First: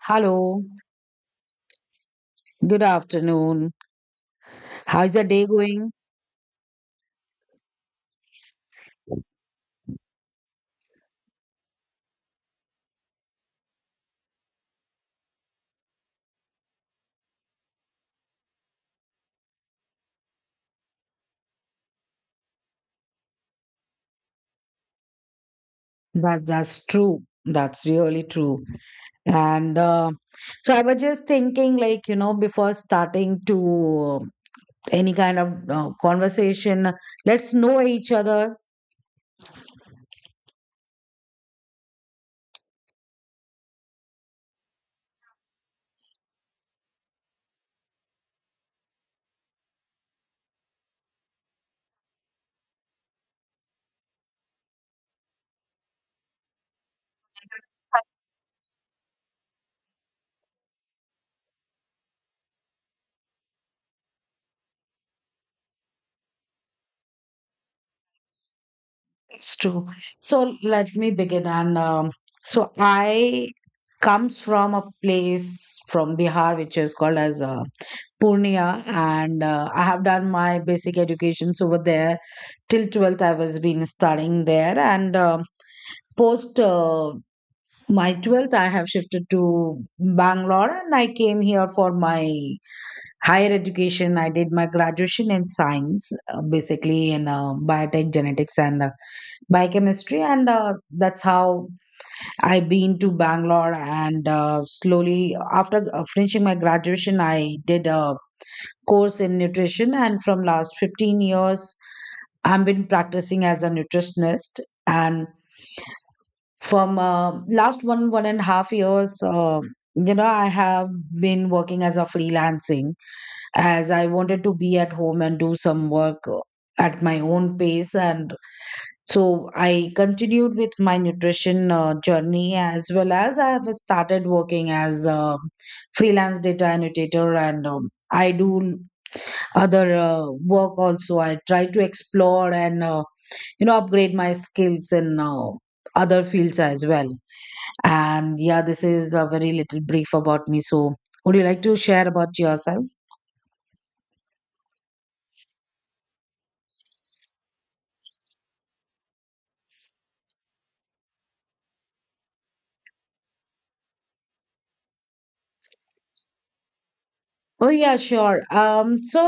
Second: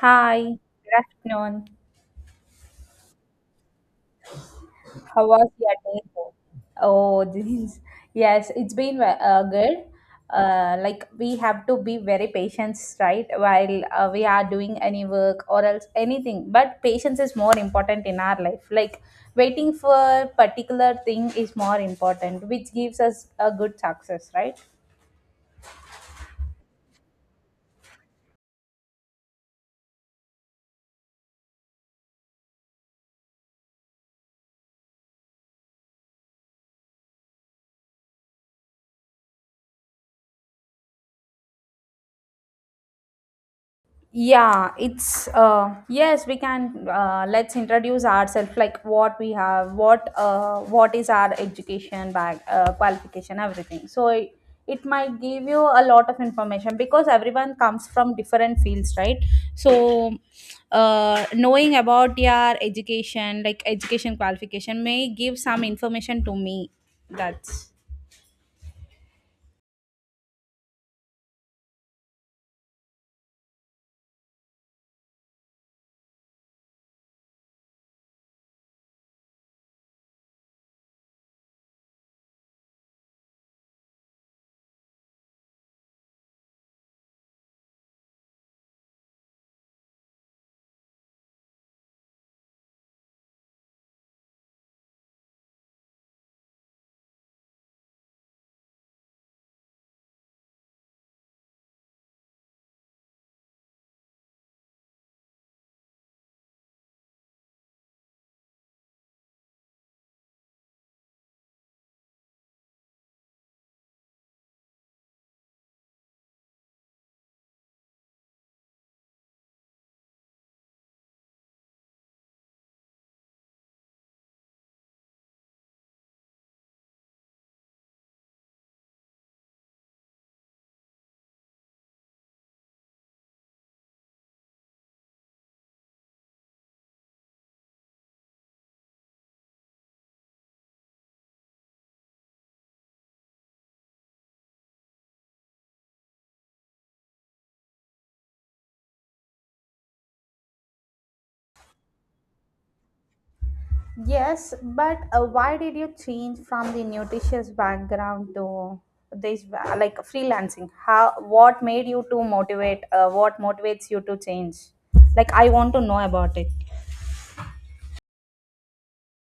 Hi, good afternoon. good afternoon. How's the How day was your going? day? Oh, yes, it's been good. Like we have to be very patient, right? While we are doing any work or else anything, but patience is more important in our life. Like waiting for particular thing is more important, which gives us a good success, right? That's true. That's really true. And so I was just thinking, like, before starting to any kind of conversation, let's know each other. Yeah, it's yes we can let's introduce ourselves, like what we have, what is our education back qualification, everything, so it might give you a lot of information because everyone comes from different fields, right? So knowing about your education, like education qualification, may give some information to me. That's... It's true. So let me begin. And so I comes from a place from Bihar, which is called as Purnia, and I have done my basic educations over there till 12th. I was been studying there, and post my 12th, I have shifted to Bangalore, and I came here for my higher education. I did my graduation in science, basically in biotech genetics and biochemistry and that's how I been to bangalore and slowly after finishing my graduation I did a course in nutrition and from last 15 years I've been practicing as a nutritionist and from last one and a half years I have been working as a freelancing as I wanted to be at home and do some work at my own pace and so I continued with my nutrition journey as well as I have started working as a freelance data annotator and I do other work also. I try to explore and upgrade my skills in other fields as well. And yeah, this is a very little brief about me. So would you like to share about yourself? Yes, but why did you change from the nutritious background to this like freelancing? How what made you to motivate? What motivates you to change? Like I want to know about it. Oh yeah, sure. So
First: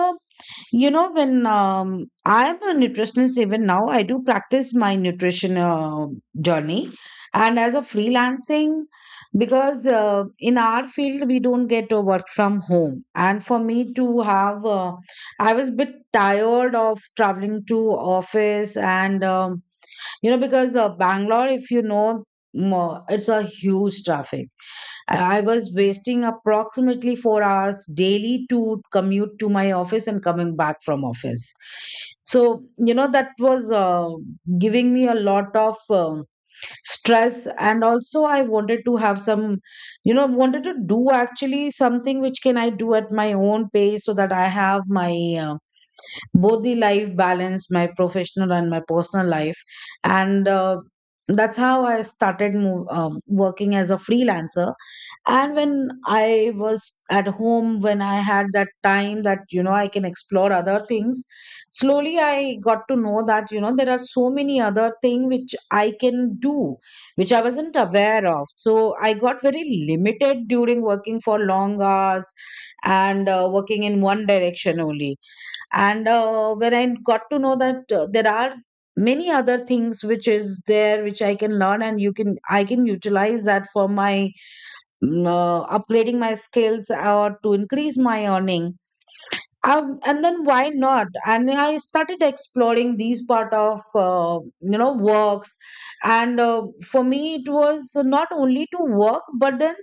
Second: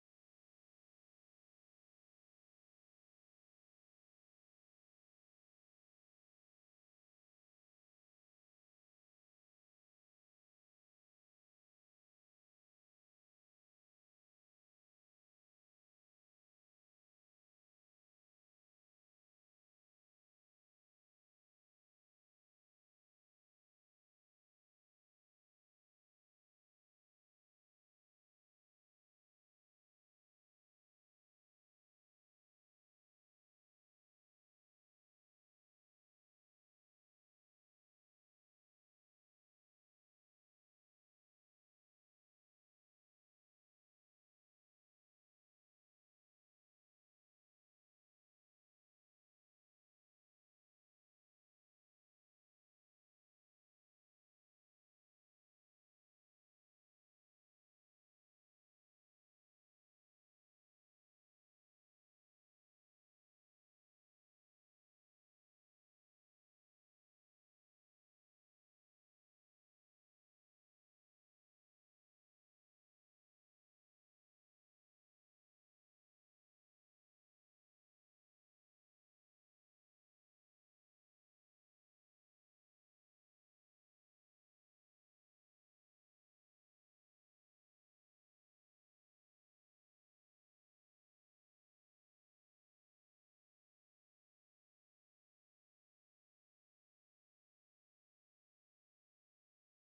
When I am a nutritionist, even now, I do practice my nutrition journey. And as a freelancing, because in our field, we don't get to work from home. And for me to have, I was a bit tired of traveling to office. Because Bangalore, if you know, it's a huge traffic. I was wasting approximately 4 hours daily to commute to my office and coming back from office. So, that was giving me a lot of stress. And also, I wanted to have some, wanted to do actually something which can I do at my own pace so that I have my uh, both the life balance, my professional and my personal life. And that's how I started working as a freelancer and when I was at home when I had that time that I can explore other things slowly I got to know that there are so many other things which I can do which I wasn't aware of. So I got very limited during working for long hours and working in one direction only. And When I got to know that there are many other things which is there which I can learn and you can I can utilize that for my upgrading my skills or to increase my earning. And then why not? And I started exploring these part of works. And For me it was not only to work, but then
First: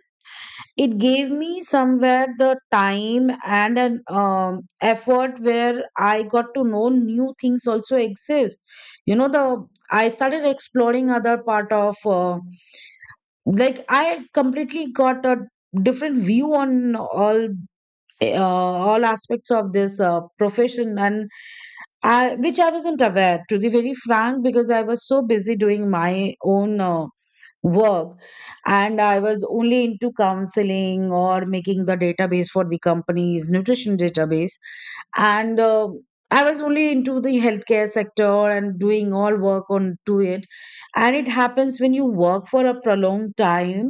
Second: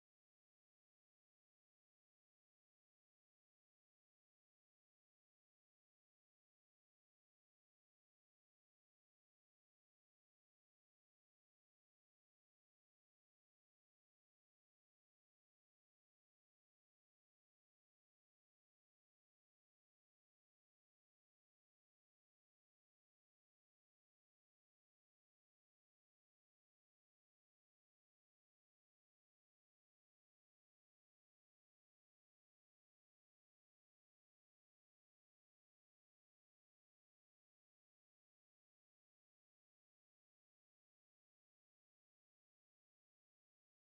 it gave me somewhere the time and an effort where I got to know new things also exist. You know the I started exploring other part of like I completely got a different view on all aspects of this profession and I which I wasn't aware, to be very frank, because I was so busy doing my own work. And I was only into counseling or making the database for the company's nutrition database, and I was only into the healthcare sector and doing all work on to it. And it happens when you work for a prolonged time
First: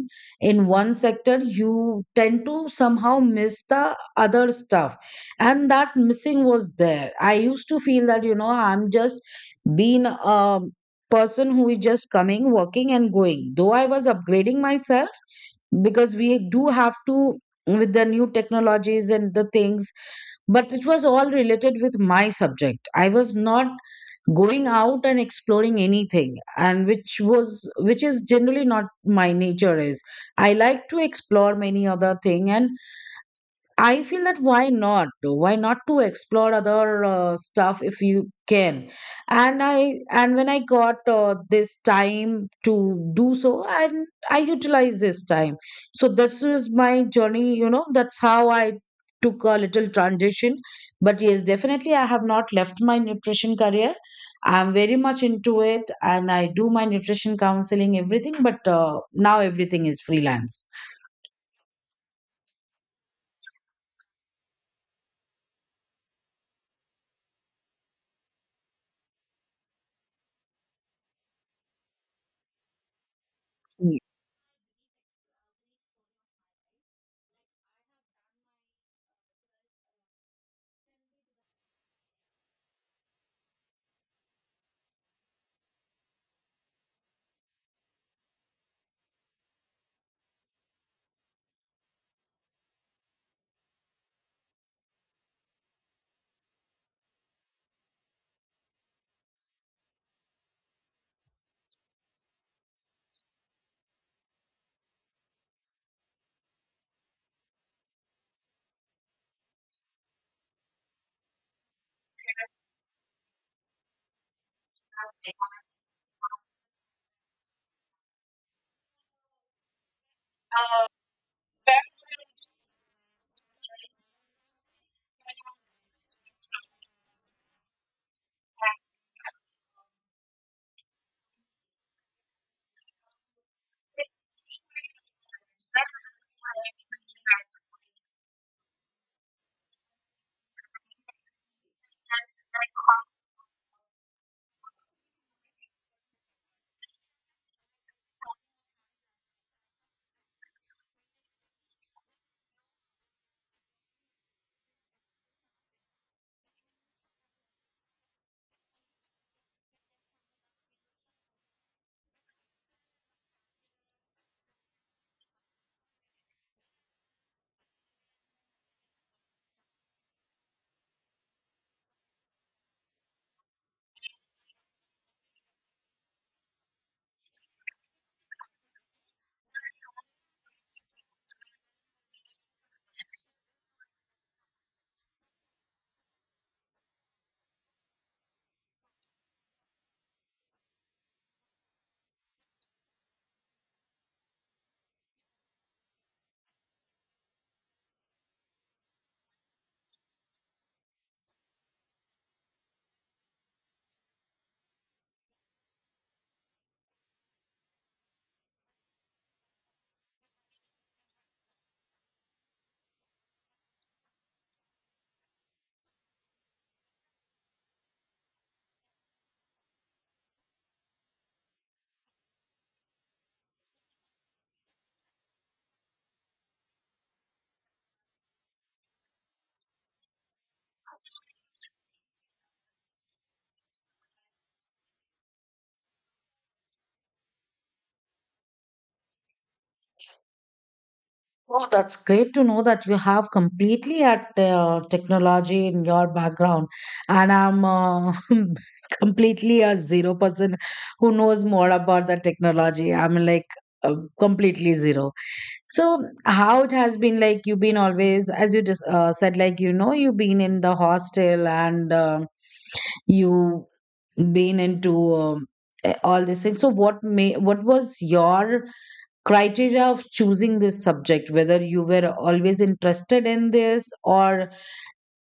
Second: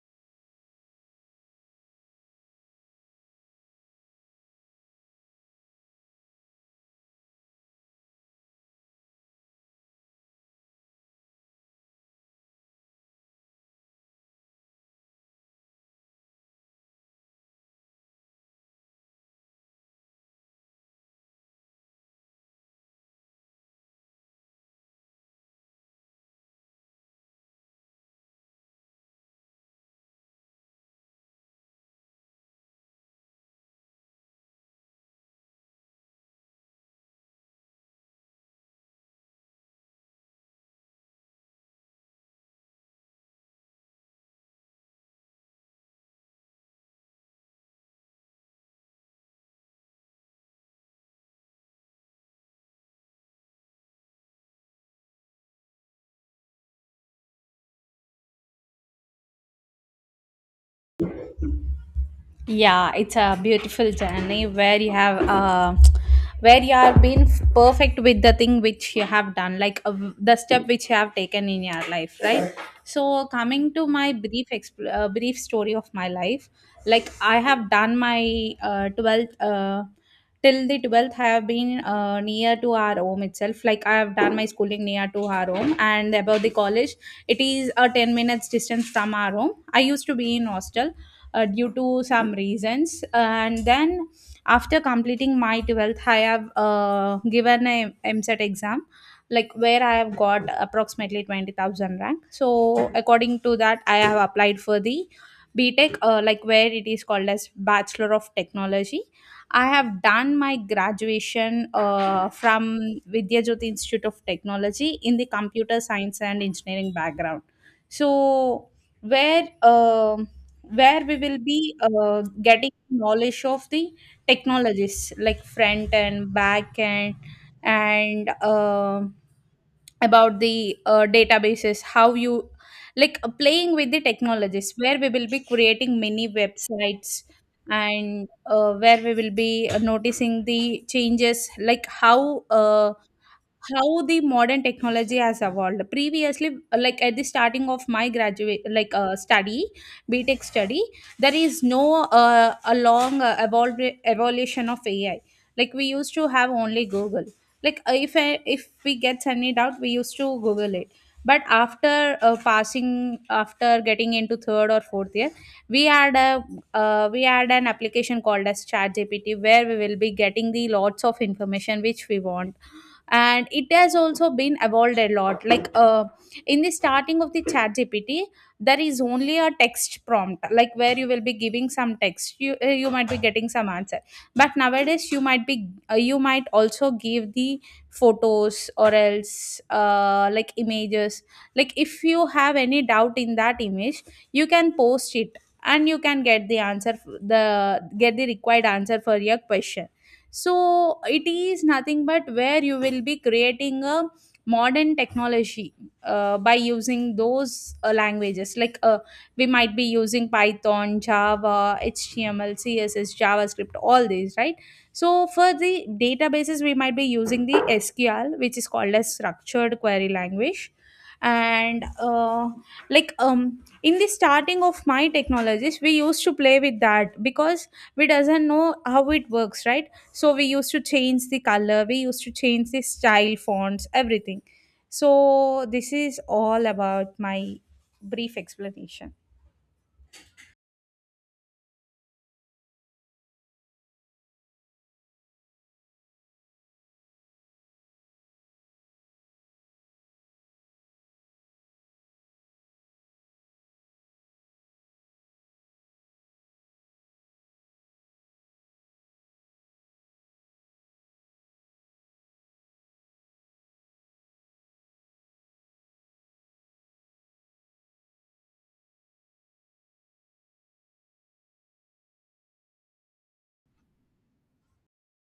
in one sector, you tend to somehow miss the other stuff. And that missing was there. I used to feel that I'm just being person who is just coming, working, and going. Though I was upgrading myself, because we do have to with the new technologies and the things, but it was all related with my subject. I was not going out and exploring anything, and which is generally not my nature is. I like to explore many other thing, and I feel that why not? Why not to explore other stuff if you can? And when I got this time to do so, and I utilize this time. So this is my journey. That's how I took a little transition. But yes, definitely, I have not left my nutrition career. I'm very much into it, and I do my nutrition counseling, everything. But now everything is freelance. Yeah, it's a beautiful journey where you have where you are being perfect with the thing which you have done, like the step which you have taken in your life, right? So, coming to my brief story of my life, like I have done my 12th. Till the 12th I have been near to our home itself. Like I have done my schooling near to our home, and about the college, it is a 10 minutes distance from our home. I used to be in hostel due to some reasons, and then after completing my 12th I have given a mset exam, like where I have got approximately 20,000 rank. So according to that I have applied for the btech, like where it is called as bachelor of technology. I have done my graduation from vidya jyoti institute of technology in the computer science and engineering background. So where um where we will be getting knowledge of the technologies like front end, back end, and about the databases, how you, like playing with the technologies, where we will be creating many websites, and where we will be noticing the changes, like how the modern technology has evolved previously. Like at the starting of my graduate like study, B Tech study, there is no a long evolution of ai. Like we used to have only google, like if we get any doubt we used to google it. But after passing after getting into third or fourth year, we had a we had an application called as ChatGPT, where we will be getting the lots of information which we want. And it has also been evolved a lot, like in the starting of the ChatGPT there is only a text prompt, like where you will be giving some text, you might be getting some answer. But nowadays you might be you might also give the photos or else like images. Like if you have any doubt in that image, you can post it and you can get the required answer for your question. So it is nothing but where you will be creating a modern technology by using those languages like we might be using python, java, html, css, javascript, all these, right? So for the databases we might be using the sql, which is called as structured query language. And in the starting of my technologies we used to play with that because we doesn't know how it works, right? So we used to change the color, we used to change the style, fonts, everything. So this is all about my brief explanation. Oh, that's great to know that you have completely at technology in your background, and I'm completely a zero person who knows more about the technology. I'm like completely zero. So how it has been? Like you've been always, as you just said, like you've been in the hostel and you been into all these things. So what was your criteria of choosing this subject, whether you were always interested in this, or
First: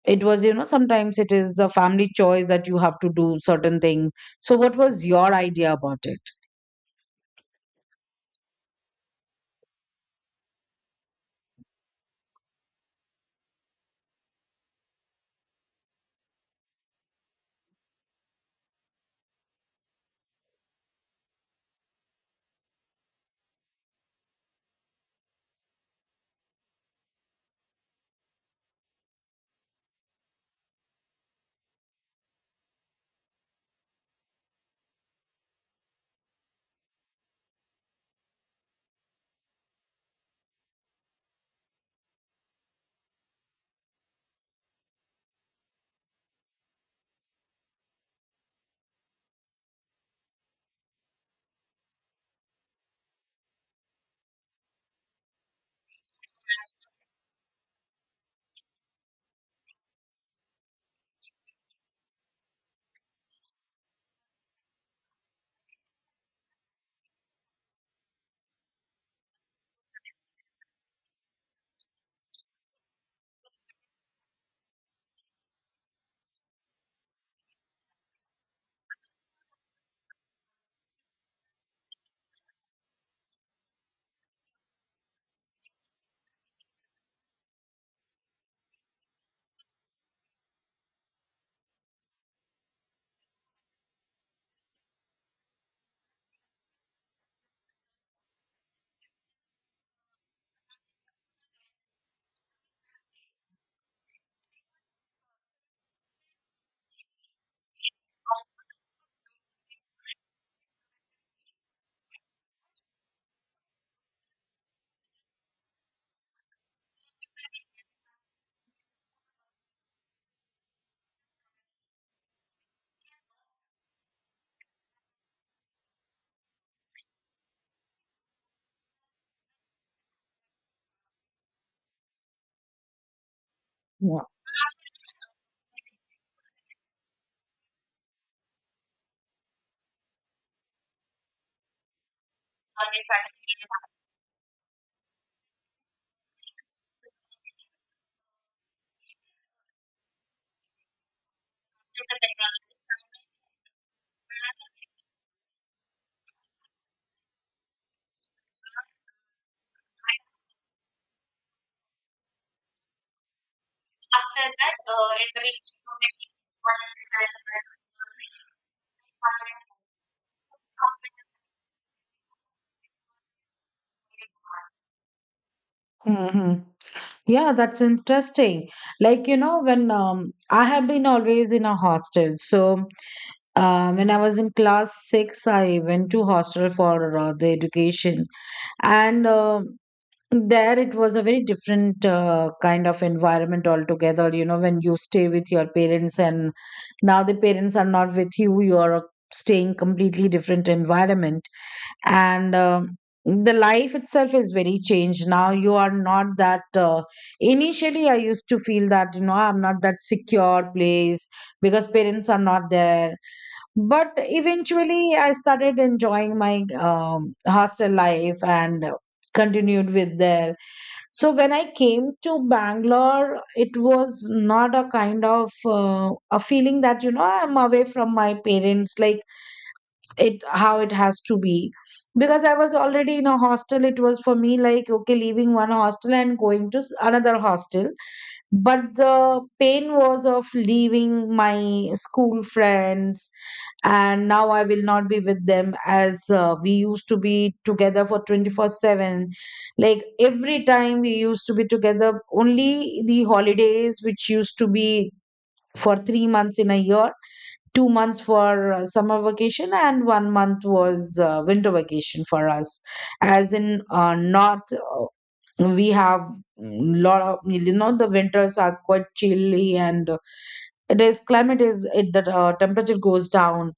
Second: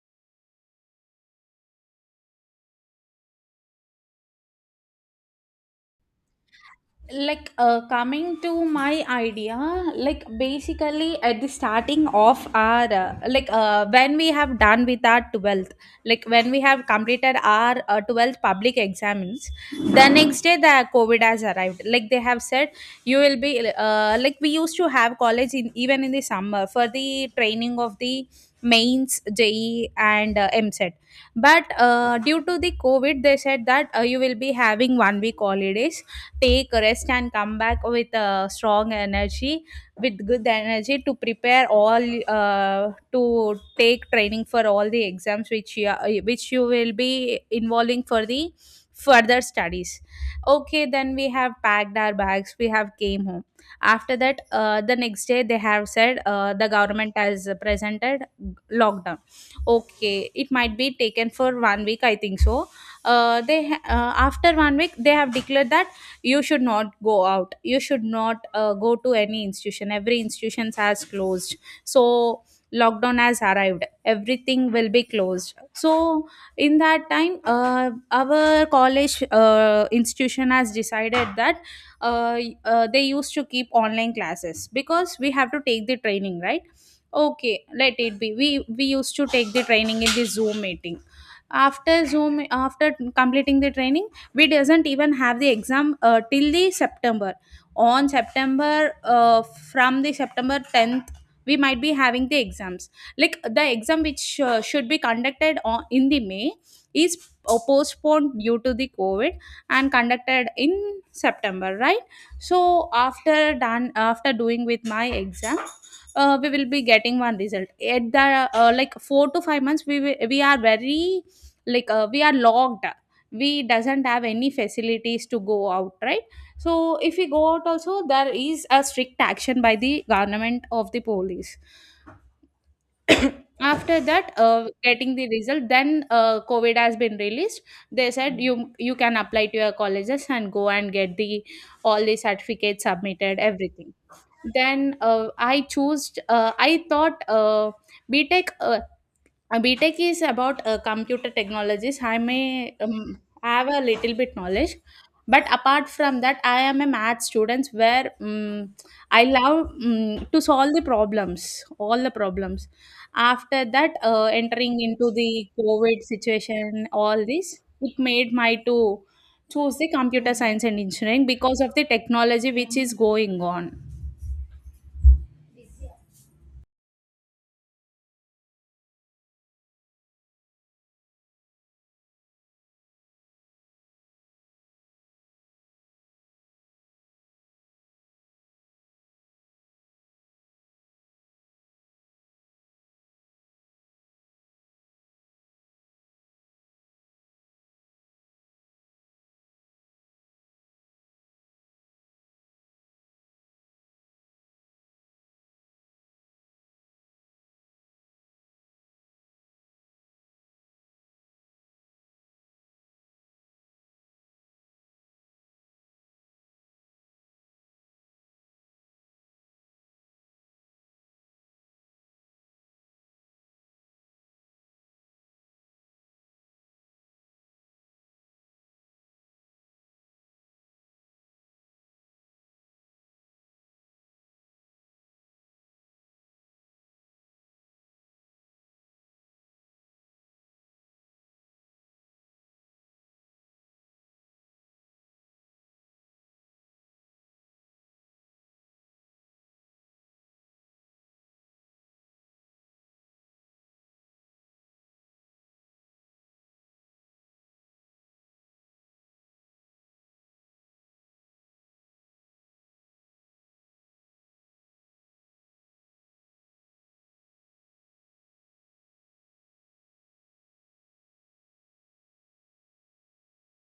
it was, sometimes it is the family choice that you have to do certain things. So what was your idea about it? Like coming to my idea, like basically at the starting of our, when we have done with our 12th, like when we have completed our 12th public exams, the next day the covid has arrived. Like they have said you will be like we used to have college in even in the summer for the training of the mains je and mset. But due to the covid they said that you will be having 1 week holidays, take a rest and come back with a strong energy, with good energy, to prepare all to take training for all the exams which which you will be involving for the further studies. Okay, then we have packed our bags, we have came home. After that the next day they have said the government has presented lockdown. Okay, it might be taken for 1 week I think so. After 1 week they have declared that you should not go out, you should not go to any institution, every institution has closed. So lockdown has arrived, everything will be closed. So in that time our college institution has decided that they used to keep online classes, because we have to take the training, right? Okay, let it be, we used to take the training in the zoom meeting. After completing the training, we doesn't even have the exam till the september. On september, from the september 10th we might be having the exams. Like the exam which should be conducted in the may is postponed due to the covid and conducted in september, right? So after doing with my exam, we will be getting one result at the, like 4 to 5 months we are very, like we are locked, we doesn't have any facilities to go out, right? So if we go out also there is a strict action by the government of the police. After Yeah. that getting the result, then covid has been released. They said you you can apply to your colleges and go and get the all the certificates submitted, everything. Then I chose I thought btech BTech is about computer technologies. I may have a little bit knowledge, but apart from that, I am a math student where I love to solve the problems, all the problems. After that, entering into the COVID situation, all this, it made my to choose the computer science and engineering because of the technology which is going on. Hmm. Yeah, that's interesting. Like when I have been always in a hostel. So when I was in class 6 I went to hostel for the education. And There it was a very different kind of environment altogether. When you stay with your parents and now the parents are not with you, you are staying completely different environment. And The life itself is very changed. Now you are not that initially I used to feel that I'm not that secure place because parents are not there. But eventually I started enjoying my hostel life and continued with there. So when I came to Bangalore, it was not a kind of a feeling that I'm away from my parents, like it how it has to be, because I was already in a hostel. It was for me like okay, leaving one hostel and going to another hostel, but the pain was of leaving my school friends, and now I will not be with them as we used to be together for 24/7. Like every time we used to be together, only the holidays, which used to be for 3 months in a year, 2 months for summer vacation, and 1 month was winter vacation for us. As in north we have lot of, the winters are quite chilly, and it is climate is it the temperature goes down.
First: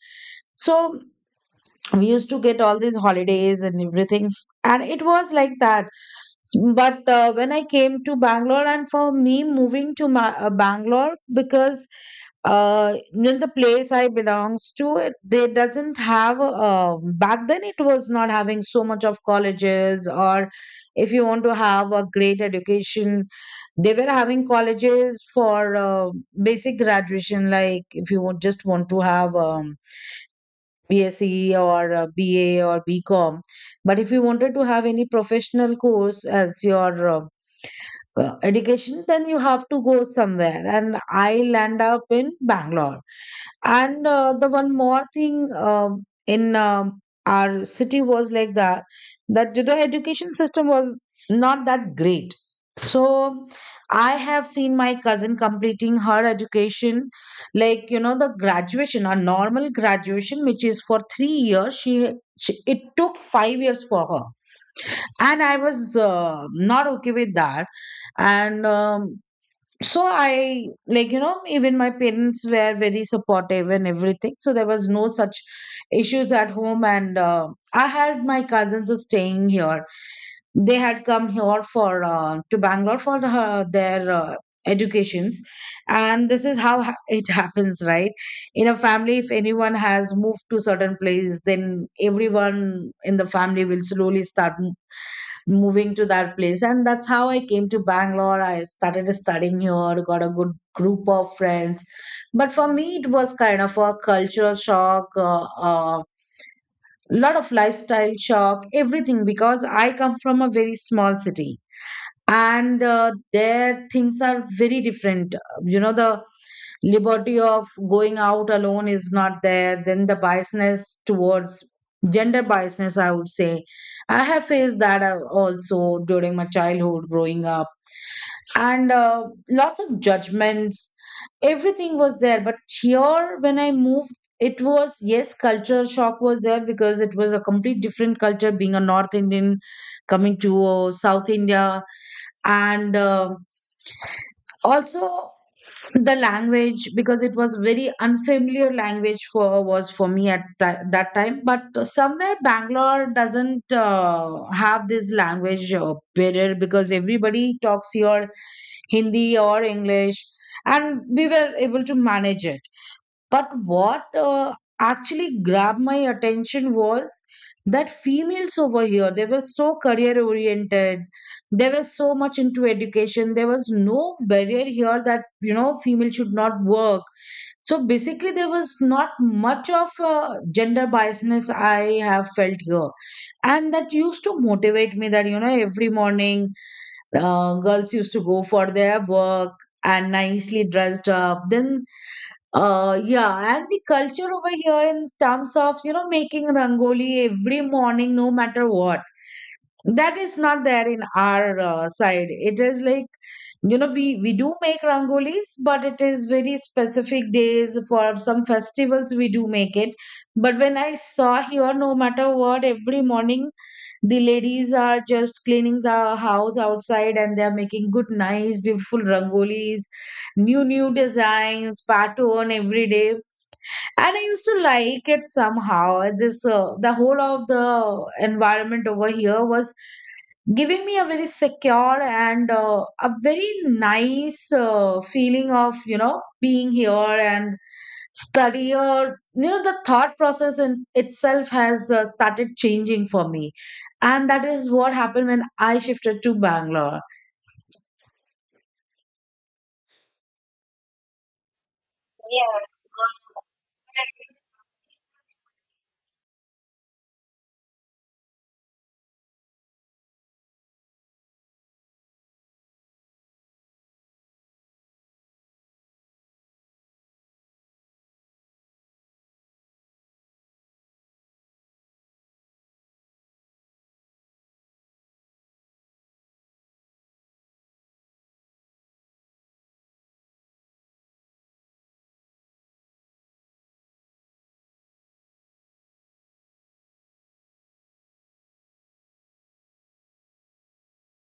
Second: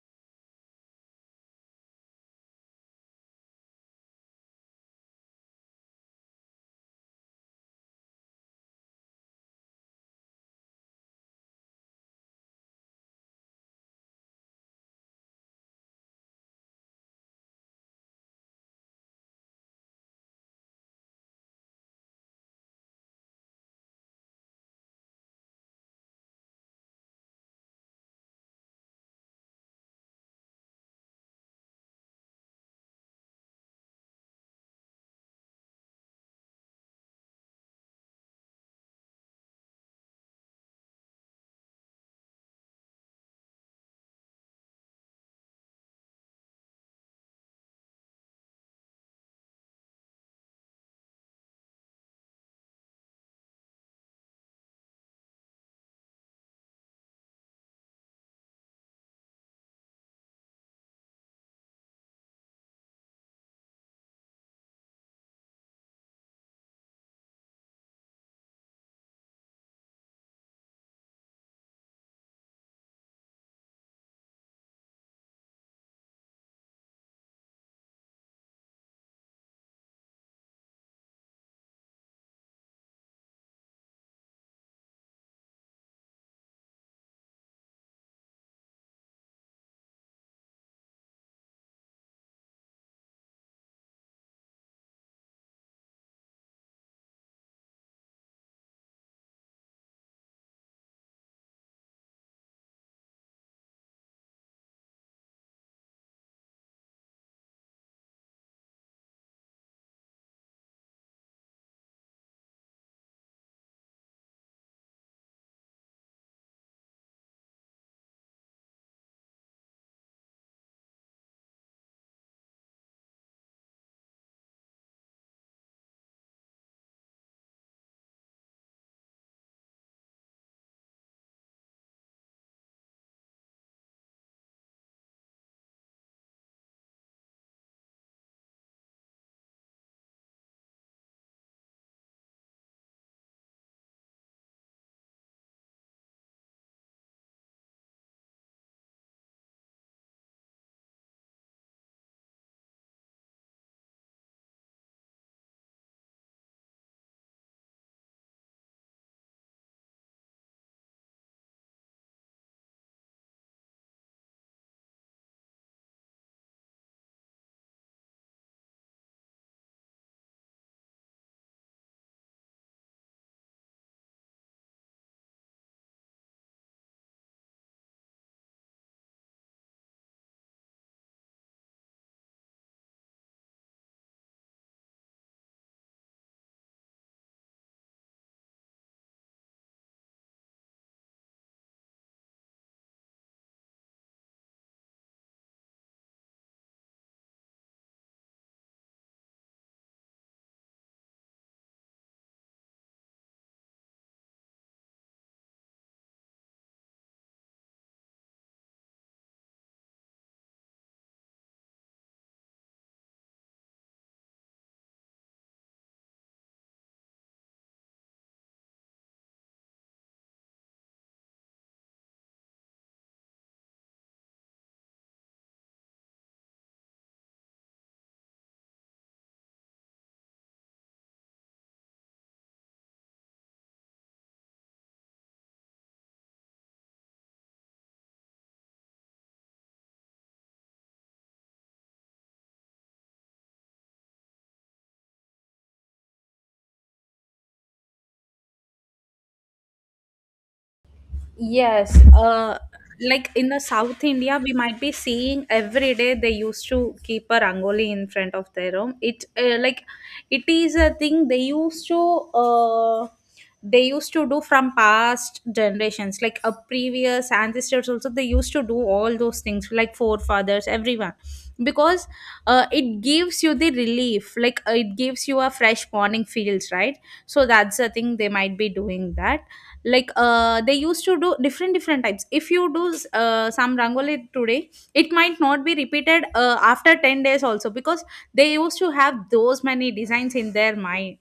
So we used to get all these holidays and everything, and it was like that. But when I came to bangalore and for me moving to bangalore, because the place I belongs to it, they doesn't have back then it was not having so much of colleges. Or if you want to have a great education, they were having colleges for basic graduation, like if you want, just want to have BSc or BA or BCom. But if you wanted to have any professional course as your education, then you have to go somewhere. And I land up in Bangalore. And the one more thing in our city was like that, that the education system was not that great. So I have seen my cousin completing her education, like the graduation, a normal graduation, which is for 3 years. She It took 5 years for her, and I was not okay with that, and so I, like, even my parents were very supportive and everything, so there was no such issues at home. And I had my cousins are staying here. They had come here for to Bangalore for their educations. And this is how it happens, right? In a family, if anyone has moved to certain place, then everyone in the family will slowly start moving to that place. And that's how I came to Bangalore. I started studying here, got a good group of friends. But for me, it was kind of a cultural shock, a lot of lifestyle shock, everything, because I come from a very small city. And there things are very different. You know, the liberty of going out alone is not there, then the biasness towards gender biasness, I would say, I have faced that also during my childhood growing up. And lots of judgments, everything was there. But here when I moved, it was, yes, cultural shock was there because it was a complete different culture, being a North Indian coming to South India. And also the language, because it was very unfamiliar language for was for me at that time. But somewhere Bangalore doesn't have this language barrier because everybody talks your Hindi or English, and we were able to manage it. But what actually grabbed my attention was that females over here, they were so career oriented, they were so much into education. There was no barrier here that, you know, female should not work. So basically, there was not much of gender biasness I have felt here. And that used to motivate me that, you know, every morning girls used to go for their work and nicely dressed up. Then yeah, and the culture over here in terms of, you know, making rangoli every morning, no matter what, that is not there in our side. It is like, you know, we do make rangolis, but it is very specific days for some festivals we do make it. But when I saw here, no matter what, every morning the ladies are just cleaning the house outside and they're making good, nice, beautiful rangolis, new, new designs, pattern every day. And I used to like it somehow. This the whole of the environment over here was giving me a very secure and a very nice feeling of, you know, being here and study, or, you know, the thought process in itself has started changing for me. And that is what happened when I shifted to Bangalore. Yes, like in the South India, we might be seeing every day they used to keep a rangoli in front of their room. It, like it is a thing uh, they used to do from past generations, like a previous ancestors also they used to do all those things, like forefathers, everyone, because it gives you the relief, like it gives you a fresh morning feels, right? So that's the thing they might be doing that. Like they used to do different different types. If you do some rangoli today, it might not be repeated after 10 days also, because they used to have those many designs in their mind.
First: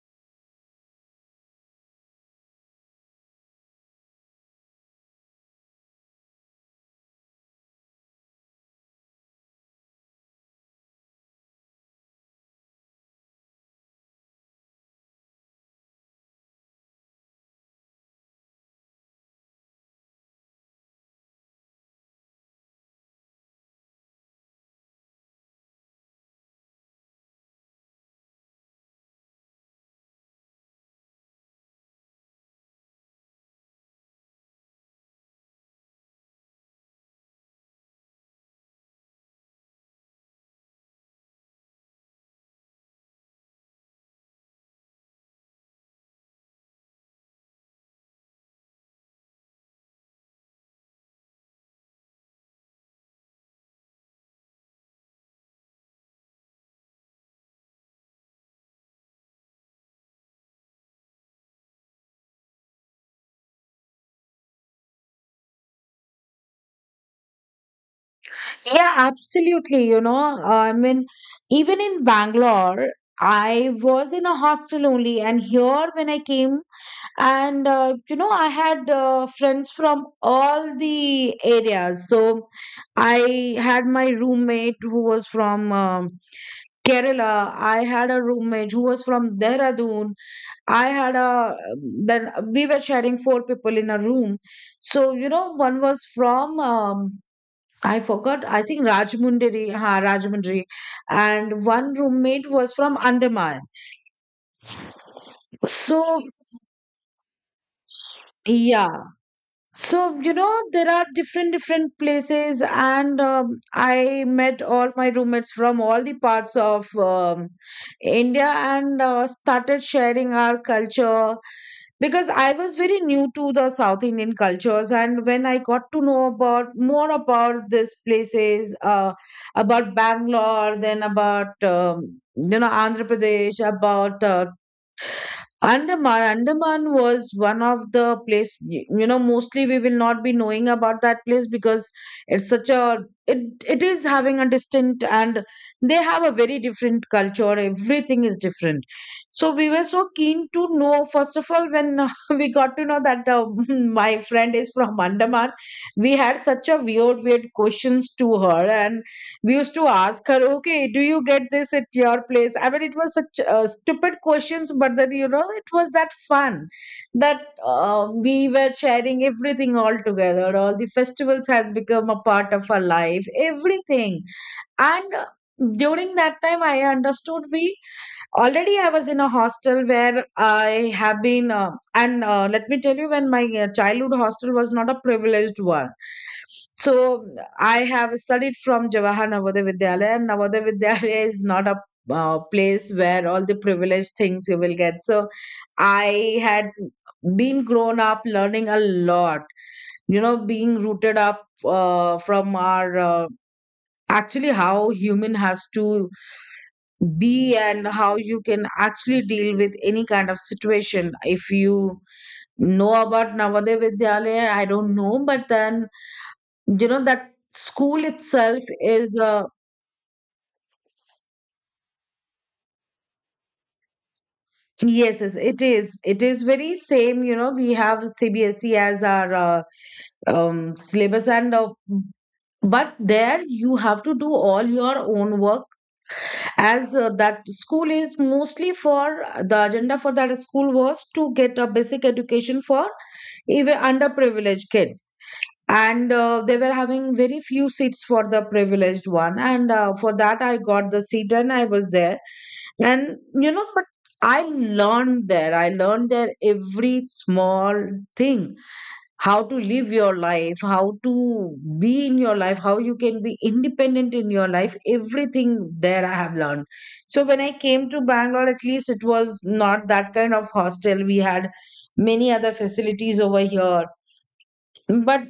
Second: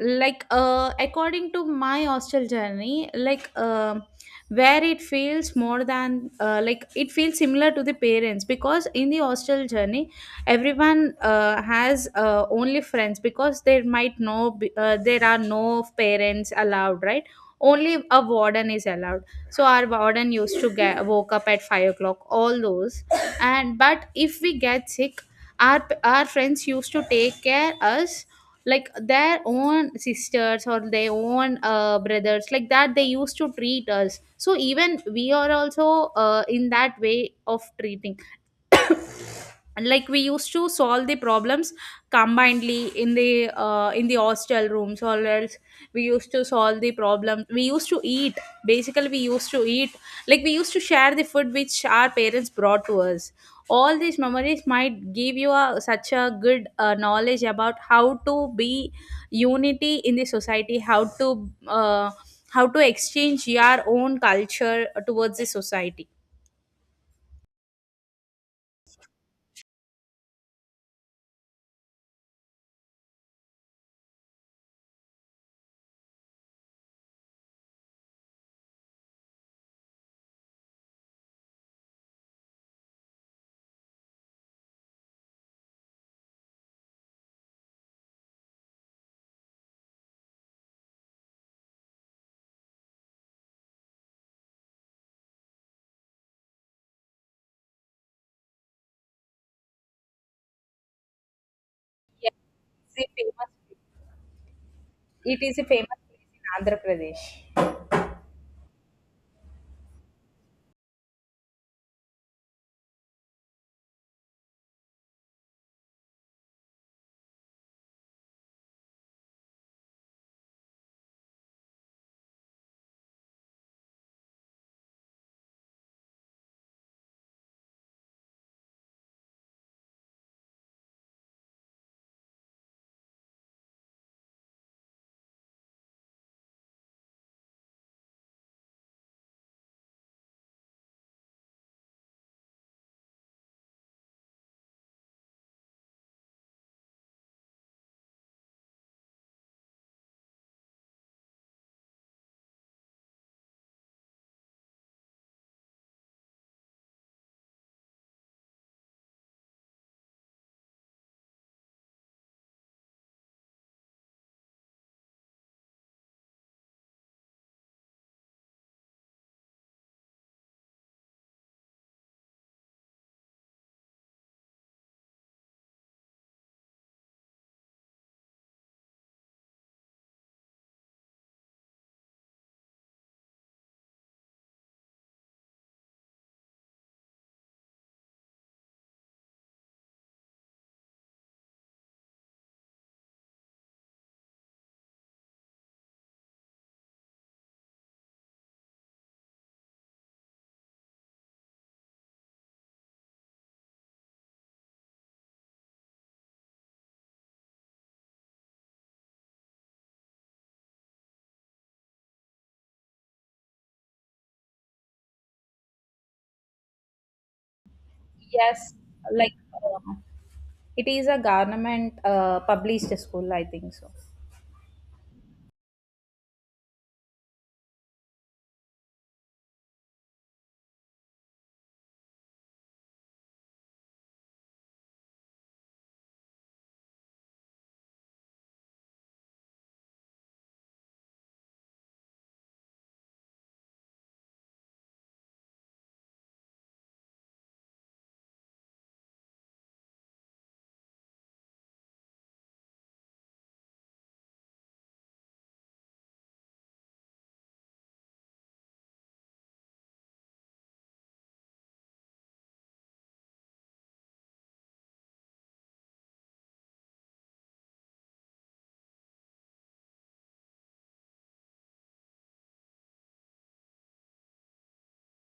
Like according to my hostel journey, where it feels more than like it feels similar to the parents, because in the hostel journey everyone has only friends, because there might no be- there are no parents allowed, right? Only a warden is allowed. So our warden used to get woke up at 5 o'clock, all those. And but if we get sick, our friends used to take care us, like their own sisters or their own brothers, like that they used to treat us, so even we are also in that way of treating. And like we used to solve the problems combinedly in the hostel rooms, or else we used to solve the problem, we used to eat, basically we used to eat, like we used to share the food which our parents brought to us. All these memories might give you a, such a good knowledge about how to be unity in the society, how to exchange your own culture towards the society. Yeah, absolutely. You know, I mean, even in Bangalore, I was in a hostel only. And here, when I came, and you know, I had friends from all the areas. So I had my roommate who was from Kerala. I had a roommate who was from Dehradun. I had a, then we were sharing four people in a room. So, you know, one was from I forgot. I think Rajmundry, ha, Rajmundry, and one roommate was from Andaman. So, yeah. So, you know, there are different, different places, and I met all my roommates from all the parts of India, and started sharing our culture because I was very new to the South Indian cultures. And when I got to know about more about these places, about Bangalore, then about you know, Andhra Pradesh, about Andaman. Andaman was one of the place you know mostly we will not be knowing about that place, because it's such a, it it is having a distinct, and they have a very different culture, everything is different. So we were so keen to know. First of all, when we got to know that my friend is from Andaman, we had such a weird weird questions to her. We used to ask her, okay, do you get this at your place? I mean, it was such stupid questions. But then, you know, it was that fun that we were sharing everything all together. All the festivals has become a part of our life, everything. And during that time I understood, we already I was in a hostel where I have been and let me tell you, when my childhood hostel was not a privileged one. So I have studied from Jawahar Navodaya Vidyalaya, and Navodaya Vidyalaya is not a place where all the privileged things you will get. So I had been grown up learning a lot, you know, being rooted up from our actually how human has to be and how you can actually deal with any kind of situation. If you know about Navodaya Vidyalaya, I don't know, but then, you know, that school itself Yes, is like it is a government published school, I think so. yes, yes, it is very same. You know, we have CBSE as our syllabus, and but there you have to do all your own work, as that school is mostly for, the agenda for that school was to get a basic education for even underprivileged kids. And they were having very few seats for the privileged one, and for that I got the seat and I was there. And you know, but I learned there every small thing: how to live your life, how to be in your life, how you can be independent in your life. Everything there I have learned. So when I came to Bangalore, at least it was not that kind of hostel. We had many other facilities over here, but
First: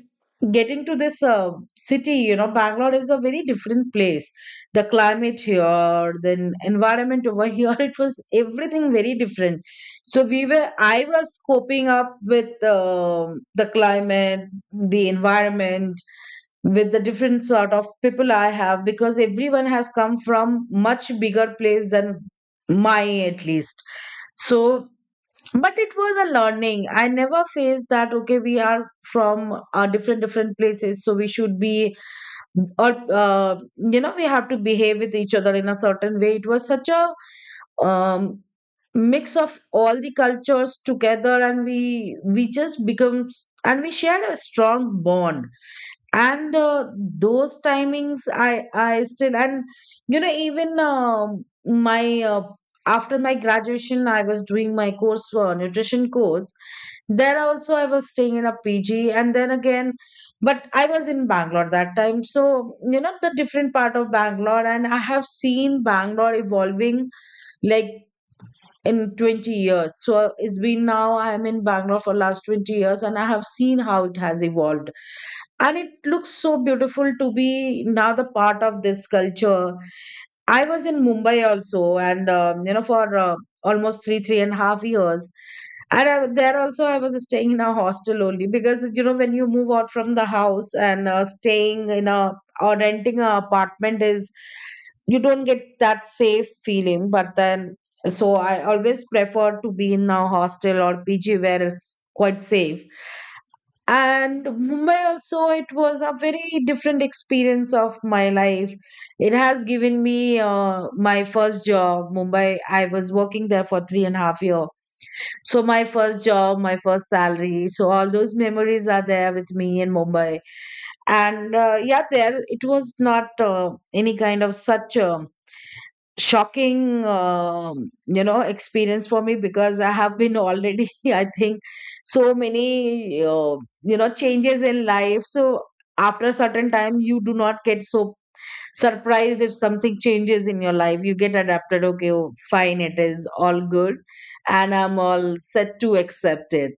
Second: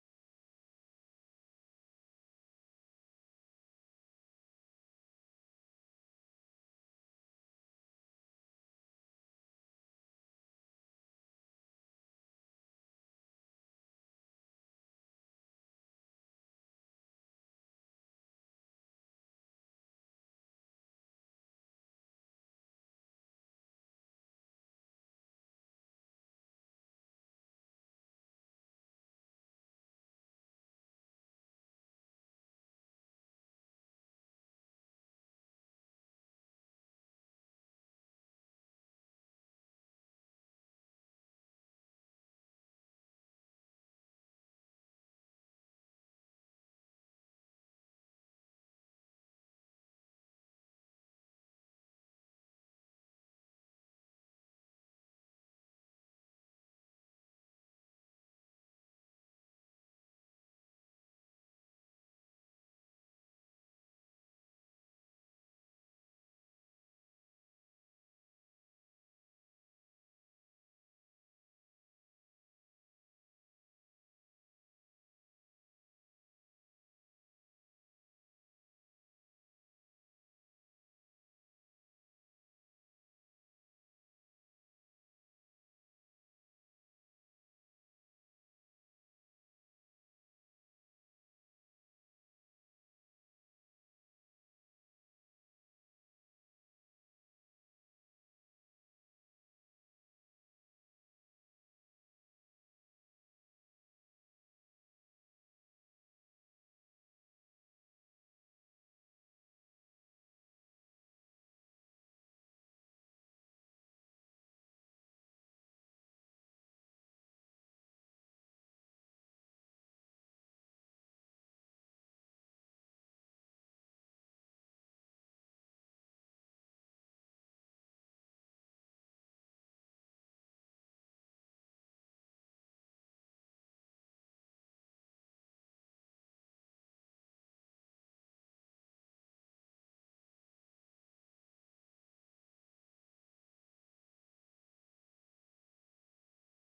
getting to this city, you know, Bangalore is a very different place. The climate here, the environment over here it was everything very different. So we were, I was coping up with the climate, the environment, with the different sort of people I have, because everyone has come from much bigger place than my, at least. So, but it was a learning. I never faced that, okay, we are from different different places, so we should be, or you know, we have to behave with each other in a certain way. It was such a um, mix of all the cultures together, and we just become, and we shared a strong bond. And those timings I still, and you know, even my after my graduation, I was doing my course for nutrition course. There also I was staying in a PG, and then again, but I was in Bangalore that time. So, you know, the different part of Bangalore, and I have seen Bangalore evolving, like, in 20 years. So it's been now I'm in Bangalore for last 20 years, and I have seen how it has evolved, and it looks so beautiful to be now the part of this culture. I was in Mumbai also, and you know, for almost 3.5 years. And there also I was staying in a hostel only, because you know, when you move out from the house, and staying in a, or renting a apartment is, you don't get that safe feeling. But then so I always prefer to be in a hostel or PG where it's quite safe. And Mumbai also, it was a very different experience of my life. It has given me my first job. Mumbai, I was working there for 3.5 year. So my first job, my first salary, so all those memories are there with me in Mumbai. And yeah, there it was not any kind of such a shocking you know, experience for me, because I have been already I think so many you know, changes in life. So after a certain time, you do not get so surprised if something changes in your life. You get adapted, okay, oh, fine, it is all good, and I'm all set to accept it.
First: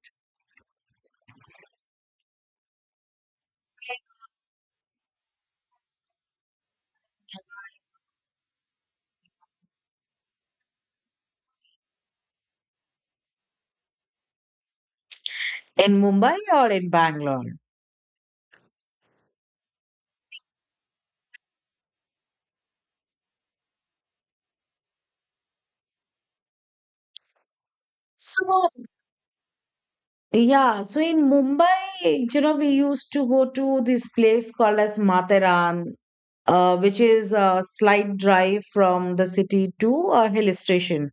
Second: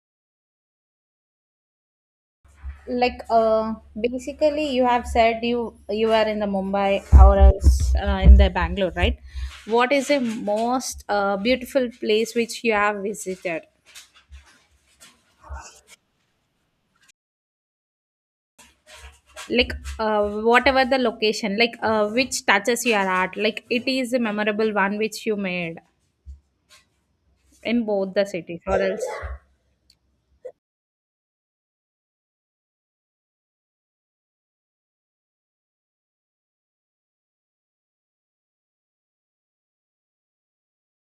Like basically, you have said you are in the Mumbai or else in the Bangalore, right? What is the most beautiful place which you have visited? In Mumbai or in Bangalore? Like whatever the location, like which touches your heart, like it is a memorable one which you made in both the So, cities, or else... yeah, so in Mumbai, you know, we used to go to this place called as Materan, which is a slight drive from the city to a hill station.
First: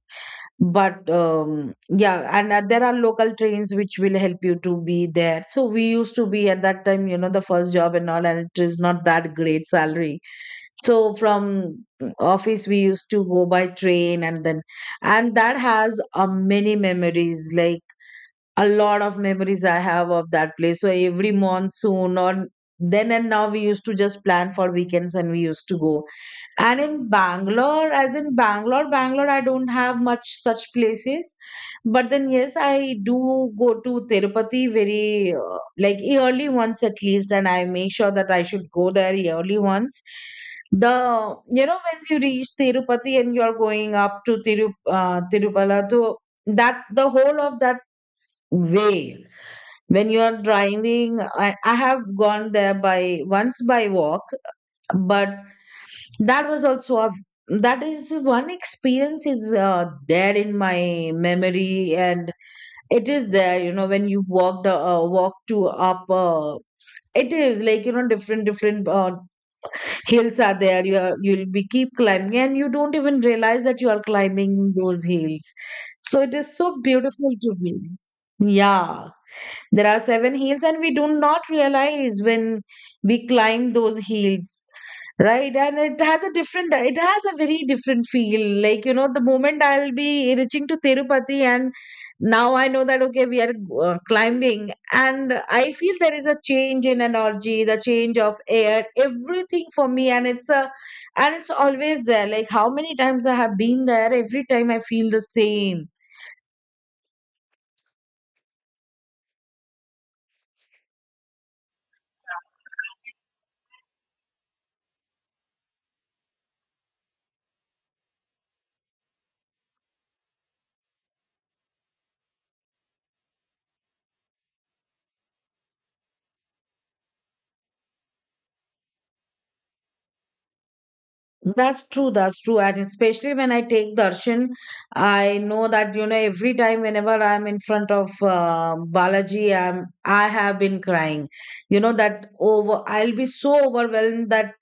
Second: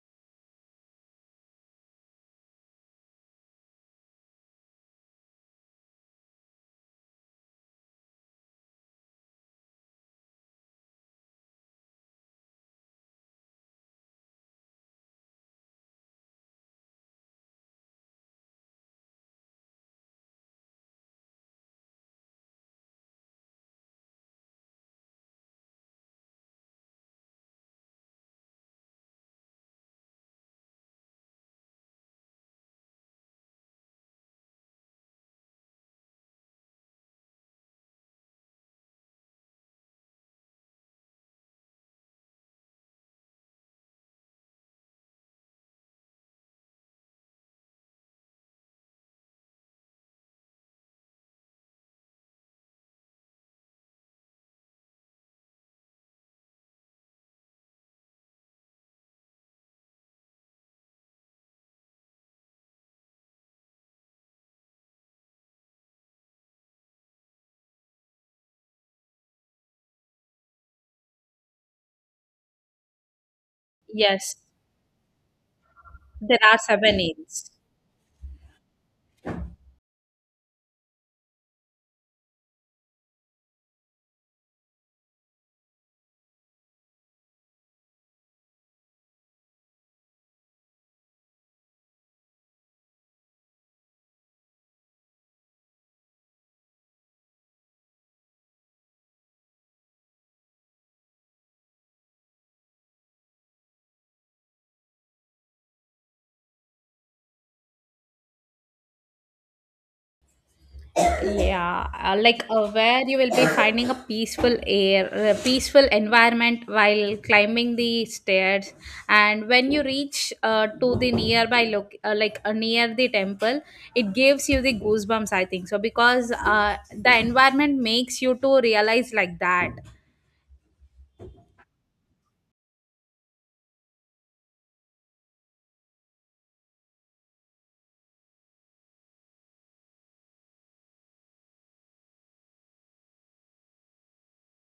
But yeah, and there are local trains which will help you to be there. So we used to be at that time, you know, the first job and all, and it is not that great salary. So from office we used to go by train, and then, and that has many memories, like a lot of memories I have of that place. So every monsoon or then and now, we used to just plan for weekends and we used to go. And in Bangalore, as in Bangalore, Bangalore, I don't have much such places. But then, yes, I do go to Tirupati very like, yearly once at least, and I make sure that I should go there yearly once. The, you know, when you reach Tirupati and you're going up to Tirupala to, that the whole of that way, when you're driving, I have gone there by once by walk. But that was also a, that is one experience is there in my memory. And it is there, you know, when you walk to up it is like, you know, different different hills are there, you'll be keep climbing, and you don't even realize that you are Yes, climbing those hills. So it there is are so beautiful souvenirs. to be. Yeah, there are seven hills, and we do not realize when we climb those hills, right? And it has a different, it has a very different feel. Like, you know, the moment I'll be reaching to Tirupati, and now I know that, okay, we are climbing, and I feel there is a change in energy, the change of air, everything for me. And it's a, and it's always there. Like, how many times I have been there, every time I feel the same. Yeah, like where you will be finding a peaceful air, a peaceful environment while climbing the stairs. And when you reach to the nearby look like near the temple, it gives you the goosebumps I think so, because the environment makes you to realize like that. That's true, that's true. And especially when I take darshan, I know that, you know, every time whenever I'm in front of Balaji, I have been crying. You know, that over, I'll be so overwhelmed that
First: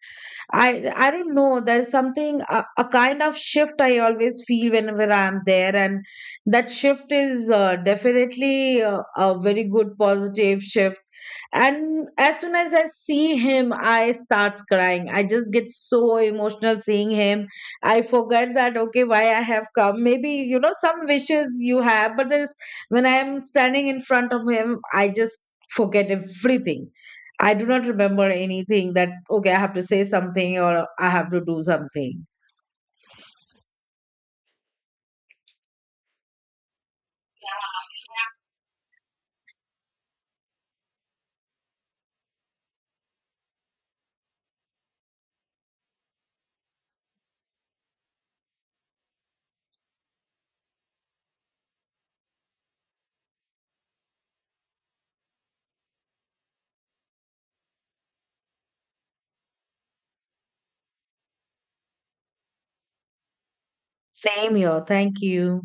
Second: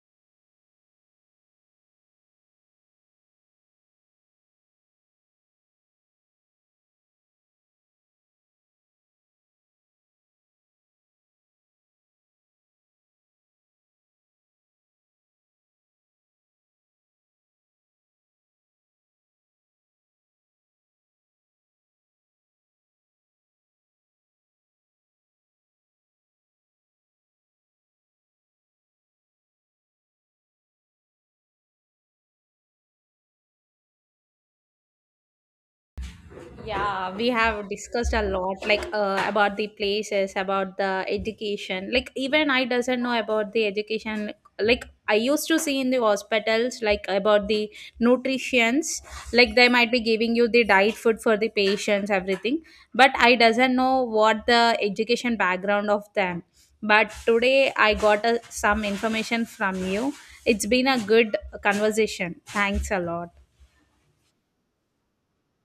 I don't know, there's something, a kind of shift I always feel whenever I'm there. And that shift is definitely a very good positive shift. And as soon as I see him, I starts crying, I just get so emotional seeing him. I forget that, okay, why I have come, maybe, you know, some wishes you have, but there's, when I am standing in front of him, I just forget everything. I do not remember anything that, okay, I have to say something or I have to do something. Yeah, we have discussed a lot, like about the places, about the education. Like even I doesn't know about the education. Like I used to see in the hospitals, like about the nutritions, like they might be giving you the diet food for the patients, everything. But I doesn't know what the education background of them. But today I got some information from you. It's been a good conversation. Thanks a lot. Same here, thank you.